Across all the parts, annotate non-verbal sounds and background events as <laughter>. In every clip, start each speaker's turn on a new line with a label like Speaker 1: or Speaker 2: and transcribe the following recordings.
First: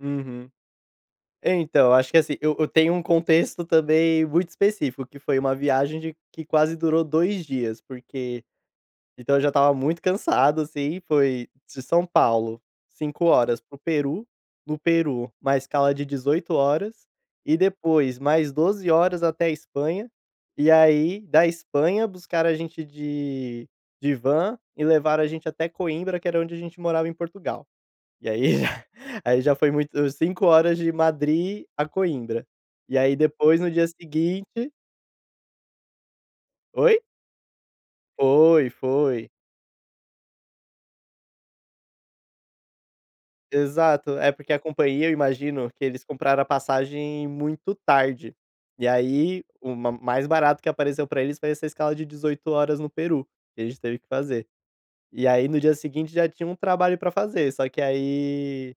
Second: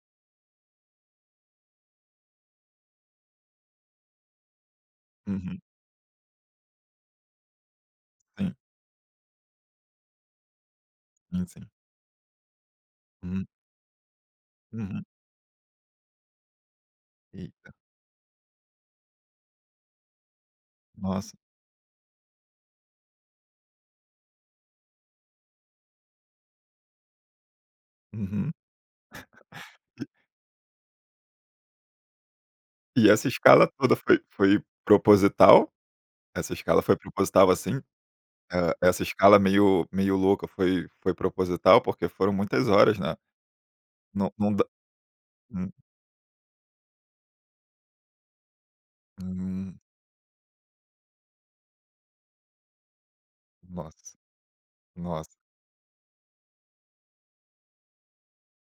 Speaker 1: Uhum. É então, eu acho que, assim, eu eu tenho um contexto, também, muito específico, que foi uma
Speaker 2: Uhum.
Speaker 1: viagem, de que quase durou 2 dias, porque,
Speaker 2: Sim.
Speaker 1: então, eu já estava muito cansado, assim,
Speaker 2: E
Speaker 1: foi
Speaker 2: sim.
Speaker 1: de São Paulo, 5
Speaker 2: Hum.
Speaker 1: horas para o Peru, no
Speaker 2: Uhum.
Speaker 1: Peru, 1 escala de 18 horas, e
Speaker 2: Eita.
Speaker 1: depois mais 12 horas até a Espanha, e aí
Speaker 2: Nossa.
Speaker 1: da Espanha, buscaram a gente de de van, e levaram a gente até Coimbra, que era onde a gente morava em Portugal. E aí,
Speaker 2: Uhum.
Speaker 1: aí já foi
Speaker 2: <chuckles>
Speaker 1: muito 5 horas de Madri a Coimbra. E
Speaker 2: E
Speaker 1: aí
Speaker 2: essa
Speaker 1: depois
Speaker 2: escala
Speaker 1: no dia
Speaker 2: toda, foi foi
Speaker 1: seguinte
Speaker 2: proposital? Essa escala, foi
Speaker 1: Oi?
Speaker 2: proposital, assim,
Speaker 1: Foi,
Speaker 2: eh, essa
Speaker 1: foi.
Speaker 2: escala, meio meio louca foi foi proposital, porque foram muitas horas, né,
Speaker 1: Exato.
Speaker 2: não
Speaker 1: É
Speaker 2: não
Speaker 1: porque a
Speaker 2: dá
Speaker 1: companhia, eu
Speaker 2: hum.
Speaker 1: imagino, que eles compraram a passagem muito tarde. E aí, o
Speaker 2: Hum.
Speaker 1: ma mais barato que apareceu pra eles, foi essa escala, de 18 horas no Peru, que a gente teve que
Speaker 2: Nossa,
Speaker 1: fazer.
Speaker 2: nossa.
Speaker 1: E aí, no dia seguinte, já tinha um trabalho pra fazer, só que aí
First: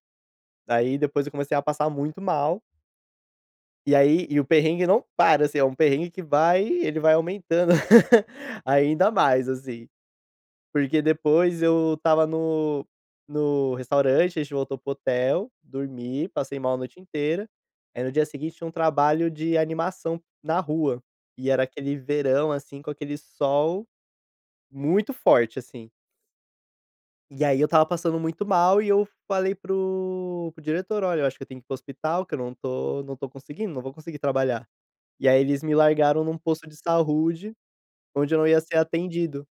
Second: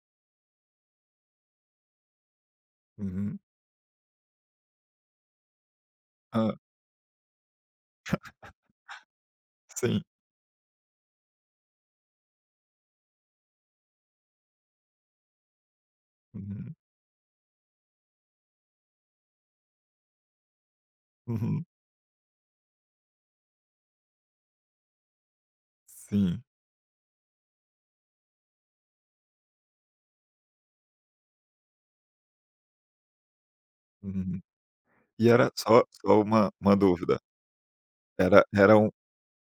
Speaker 1: aí depois eu comecei a passar muito mal
Speaker 2: Uhum.
Speaker 1: e aí e o perrengue não para, assim, é um perrengue que
Speaker 2: Ah.
Speaker 1: vai, ele vai aumentando, <chuckles> ainda mais,
Speaker 2: <chuckles>
Speaker 1: assim.
Speaker 2: Sim.
Speaker 1: Porque depois eu estava no no restaurante, a gente voltou para o hotel, dormi, passei
Speaker 2: Uhum.
Speaker 1: mal a noite inteira. Aí no dia seguinte, tinha um trabalho de animação na rua, e era
Speaker 2: Uhum.
Speaker 1: aquele verão, assim, com aquele sol muito forte, assim.
Speaker 2: Sim.
Speaker 1: E aí, eu estava passando muito mal, e eu falei para o para o diretor, "Olha eu acho que, eu tenho que ir para o hospital, que eu não tô não tô conseguindo, não vou conseguir
Speaker 2: Uhum.
Speaker 1: trabalhar." E
Speaker 2: E
Speaker 1: aí,
Speaker 2: era
Speaker 1: eles me
Speaker 2: só só
Speaker 1: largaram num
Speaker 2: uma
Speaker 1: posto de
Speaker 2: uma dúvida.
Speaker 1: saúde, onde eu
Speaker 2: Era
Speaker 1: não ia
Speaker 2: era
Speaker 1: ser
Speaker 2: um
Speaker 1: atendido.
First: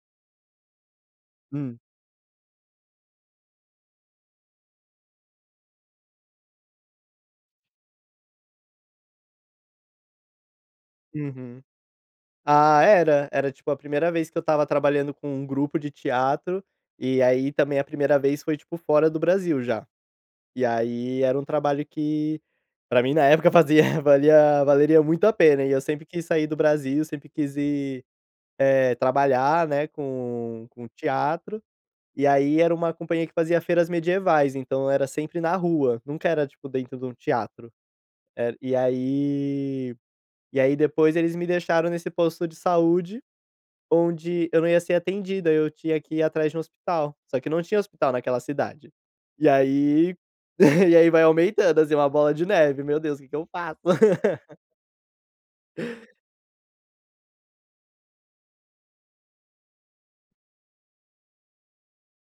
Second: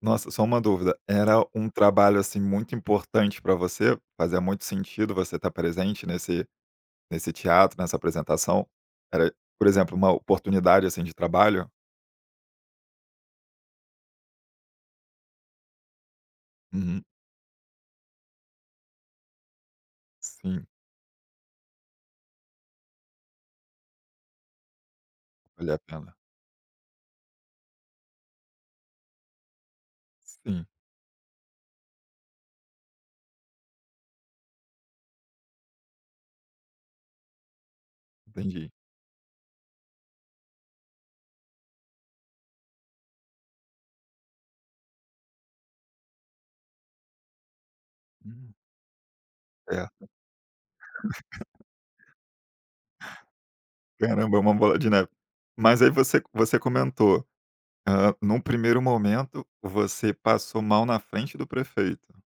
Speaker 2: Nossa, só uma dúvida. Era um
Speaker 1: Hum.
Speaker 2: trabalho, assim, muito importante, pra você, fazia muito sentido, você estar presente nesse nesse teatro, nessa apresentação. Era, por exemplo, uma oportunidade, assim, de
Speaker 1: Uhum.
Speaker 2: trabalho?
Speaker 1: Ah era, era tipo a primeira vez, que eu estava trabalhando, com um grupo de teatro,
Speaker 2: Uhum.
Speaker 1: e aí também, a primeira vez foi tipo, fora do Brasil já. E
Speaker 2: Sim.
Speaker 1: aí, era um trabalho que, pra mim na época fazia valia valeria muito a pena, e
Speaker 2: Valia a
Speaker 1: eu sempre
Speaker 2: pena.
Speaker 1: quis sair do Brasil, sempre quis ir, eh, trabalhar, né,
Speaker 2: Sim.
Speaker 1: com com teatro. E aí era uma companhia, que fazia feiras medievais, então, era sempre na rua, nunca era tipo, dentro de um teatro. Eh,
Speaker 2: Entendi.
Speaker 1: e aí e aí depois eles me deixaram, nesse posto de saúde, onde eu não ia ser atendido, eu tinha que ir atrás de um hospital, só que não tinha hospital naquela
Speaker 2: Hum.
Speaker 1: cidade. E
Speaker 2: É.
Speaker 1: aí e aí vai
Speaker 2: <chuckles>
Speaker 1: aumentando, assim, uma bola de neve, meu Deus, que que eu faço?
Speaker 2: Caramba, uma
Speaker 1: <chuckles>
Speaker 2: bola de neve. Mas, aí você você comentou, eh, num primeiro momento, você passou mal, na frente do prefeito.